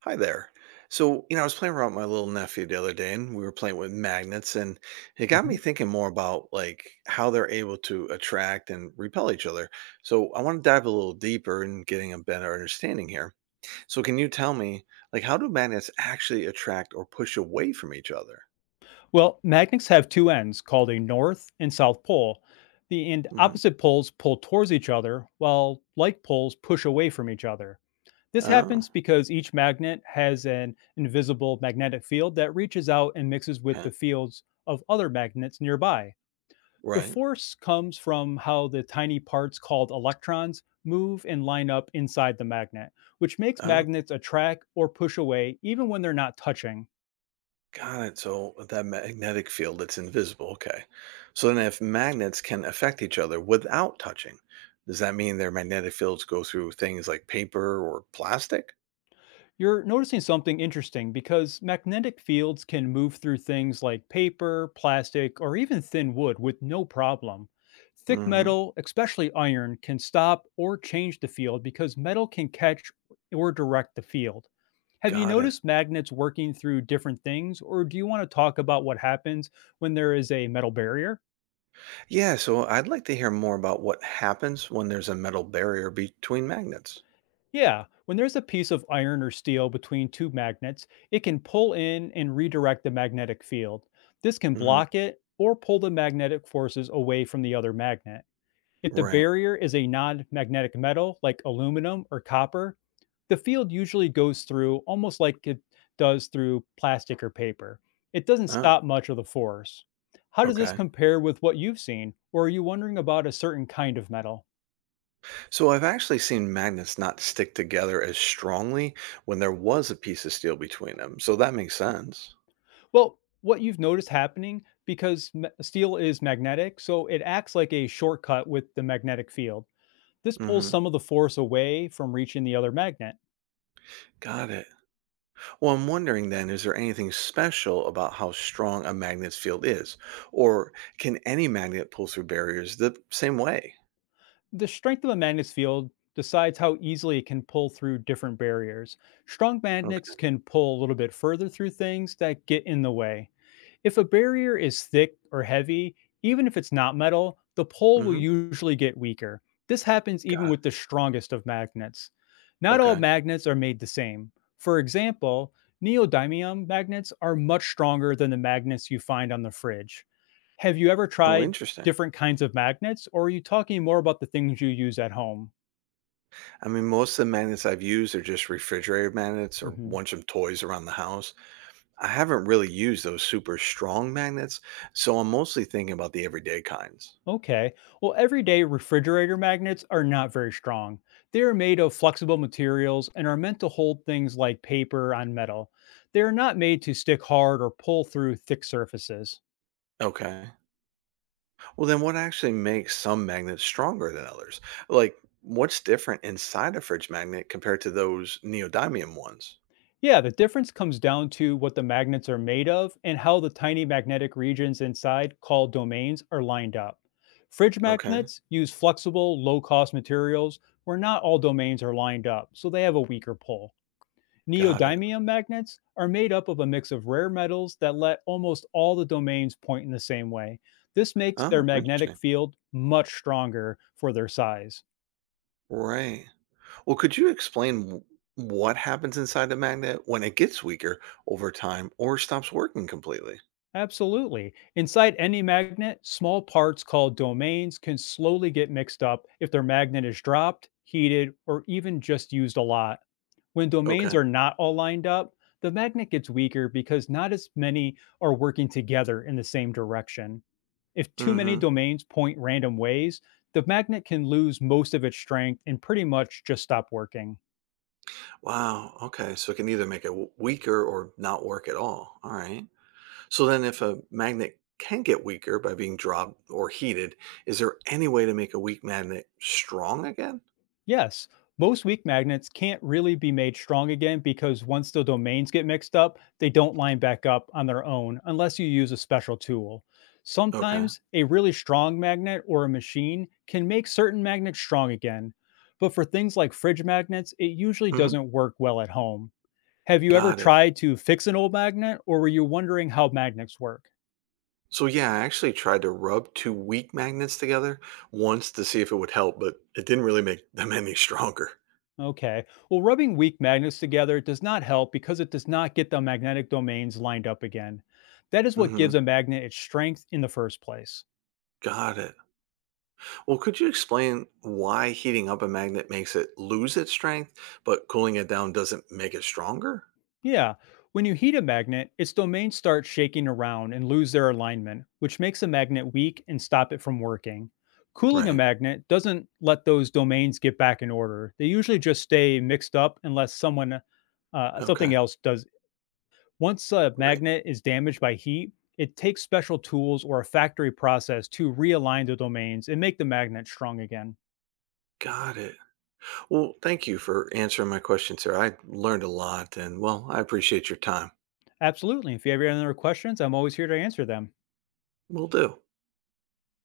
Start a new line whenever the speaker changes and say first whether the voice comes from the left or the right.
right: Hi there. I was playing around with my little nephew the other day and we were playing with magnets, and it got me
left: Mhm.
right: thinking more about like how they're able to attract and repel each other. So, I want to dive a little deeper and getting a better understanding here. So, can you tell me like how do magnets actually attract or push away from each other?
left: Well, magnets have two ends called a north and south pole. The end
right: Hmm.
left: opposite poles pull towards each other, while like poles push away from each other. This
right: Oh,
left: happens because each magnet has an invisible magnetic field that reaches out and mixes with the
right: okay.
left: fields of other magnets nearby. The
right: Right.
left: force comes from how the tiny parts called electrons move and line up inside the magnet, which makes
right: Oh.
left: magnets attract or push away even when they're not touching.
right: Got it. So that magnetic field that's invisible. Okay. So then if magnets can affect each other without touching, does that mean their magnetic fields go through things like paper or plastic?
left: You're noticing something interesting because magnetic fields can move through things like paper, plastic, or even thin wood with no problem. Thick
right: Hmm.
left: metal, especially iron, can stop or change the field because metal can catch or direct the field. Have you
right: Got it.
left: noticed magnets working through different things, or do you want to talk about what happens when there is a metal barrier?
right: Yeah, so I'd like to hear more about what happens when there's a metal barrier between magnets.
left: Yeah, when there's a piece of iron or steel between two magnets, it can pull in and redirect the magnetic field. This can
right: Hmm.
left: block it or pull the magnetic forces away from the other magnet. If the
right: Right.
left: barrier is a non magnetic metal like aluminum or copper, the field usually goes through almost like it does through plastic or paper. It doesn't
right: Oh,
left: stop much of the force. How does this
right: okay.
left: compare with what you've seen, or are you wondering about a certain kind of metal?
right: So I've actually seen magnets not stick together as strongly when there was a piece of steel between them. So that makes sense.
left: Well, what you've noticed happening because steel is magnetic, so it acts like a shortcut with the magnetic field. This pulls
right: Hmm.
left: some of the force away from reaching the other magnet.
right: Got it. Well, I'm wondering then, is there anything special about how strong a magnet's field is? Or can any magnet pull through barriers the same way?
left: The strength of a magnet's field decides how easily it can pull through different barriers. Strong magnets
right: Okay.
left: can pull a little bit further through things that get in the way. If a barrier is thick or heavy, even if it's not metal, the pole will
right: Mm-hmm.
left: usually get weaker. This happens even
right: Got it.
left: with the strongest of magnets. Not all
right: Okay.
left: magnets are made the same. For example, neodymium magnets are much stronger than the magnets you find on the fridge. Have you ever
right: Oh,
left: tried
right: interesting.
left: different kinds of magnets, or are you talking more about the things you use at home?
right: I mean, most of the magnets I've used are just refrigerator magnets or
left: Mhm.
right: bunch of toys around the house. I haven't really used those super strong magnets, so I'm mostly thinking about the everyday kinds.
left: Okay. Well, everyday refrigerator magnets are not very strong. They are made of flexible materials and are meant to hold things like paper on metal. They are not made to stick hard or pull through thick surfaces.
right: Okay. Well, then what actually makes some magnets stronger than others? Like, what's different inside a fridge magnet compared to those neodymium ones?
left: Yeah, the difference comes down to what the magnets are made of and how the tiny magnetic regions inside, called domains, are lined up. Fridge
right: Okay,
left: magnets use flexible, low cost materials where not all domains are lined up, so they have a weaker pull.
right: got it.
left: Neodymium magnets are made up of a mix of rare metals that let almost all the domains point in the same way. This makes their
right: Oh,
left: magnetic
right: interesting.
left: field much stronger for their size.
right: Right. Well, could you explain what happens inside the magnet when it gets weaker over time or stops working completely?
left: Absolutely. Inside any magnet, small parts called domains can slowly get mixed up if their magnet is dropped, heated, or even just used a lot. When domains
right: Okay.
left: are not all lined up, the magnet gets weaker because not as many are working together in the same direction. If too many
right: Mm-hmm.
left: domains point random ways, the magnet can lose most of its strength and pretty much just stop working.
right: Wow. Okay. So it can either make it weaker or not work at all. All right. So then if a magnet can get weaker by being dropped or heated, is there any way to make a weak magnet strong again?
left: Yes, most weak magnets can't really be made strong again because once the domains get mixed up, they don't line back up on their own unless you use a special tool.
right: Okay.
left: Sometimes a really strong magnet or a machine can make certain magnets strong again, but for things like fridge magnets, it usually
right: Hmm.
left: doesn't work well at home. Have you ever
right: Got it.
left: tried to fix an old magnet or were you wondering how magnets work?
right: So yeah, I actually tried to rub two weak magnets together once to see if it would help, but it didn't really make them any stronger.
left: Okay. Well, rubbing weak magnets together does not help because it does not get the magnetic domains lined up again. That is what
right: Hmm.
left: gives a magnet its strength in the first place.
right: Got it. Well, could you explain why heating up a magnet makes it lose its strength, but cooling it down doesn't make it stronger?
left: Yeah. When you heat a magnet, its domains start shaking around and lose their alignment, which makes a magnet weak and stop it from working. Cooling a
right: Right.
left: magnet doesn't let those domains get back in order. They usually just stay mixed up unless someone something
right: Okay.
left: else does. Once a
right: Right.
left: magnet is damaged by heat, it takes special tools or a factory process to realign the domains and make the magnet strong again.
right: Got it. Well, thank you for answering my question, sir. I learned a lot and, well, I appreciate your time.
left: Absolutely. If you have any other questions, I'm always here to answer them.
right: Will do.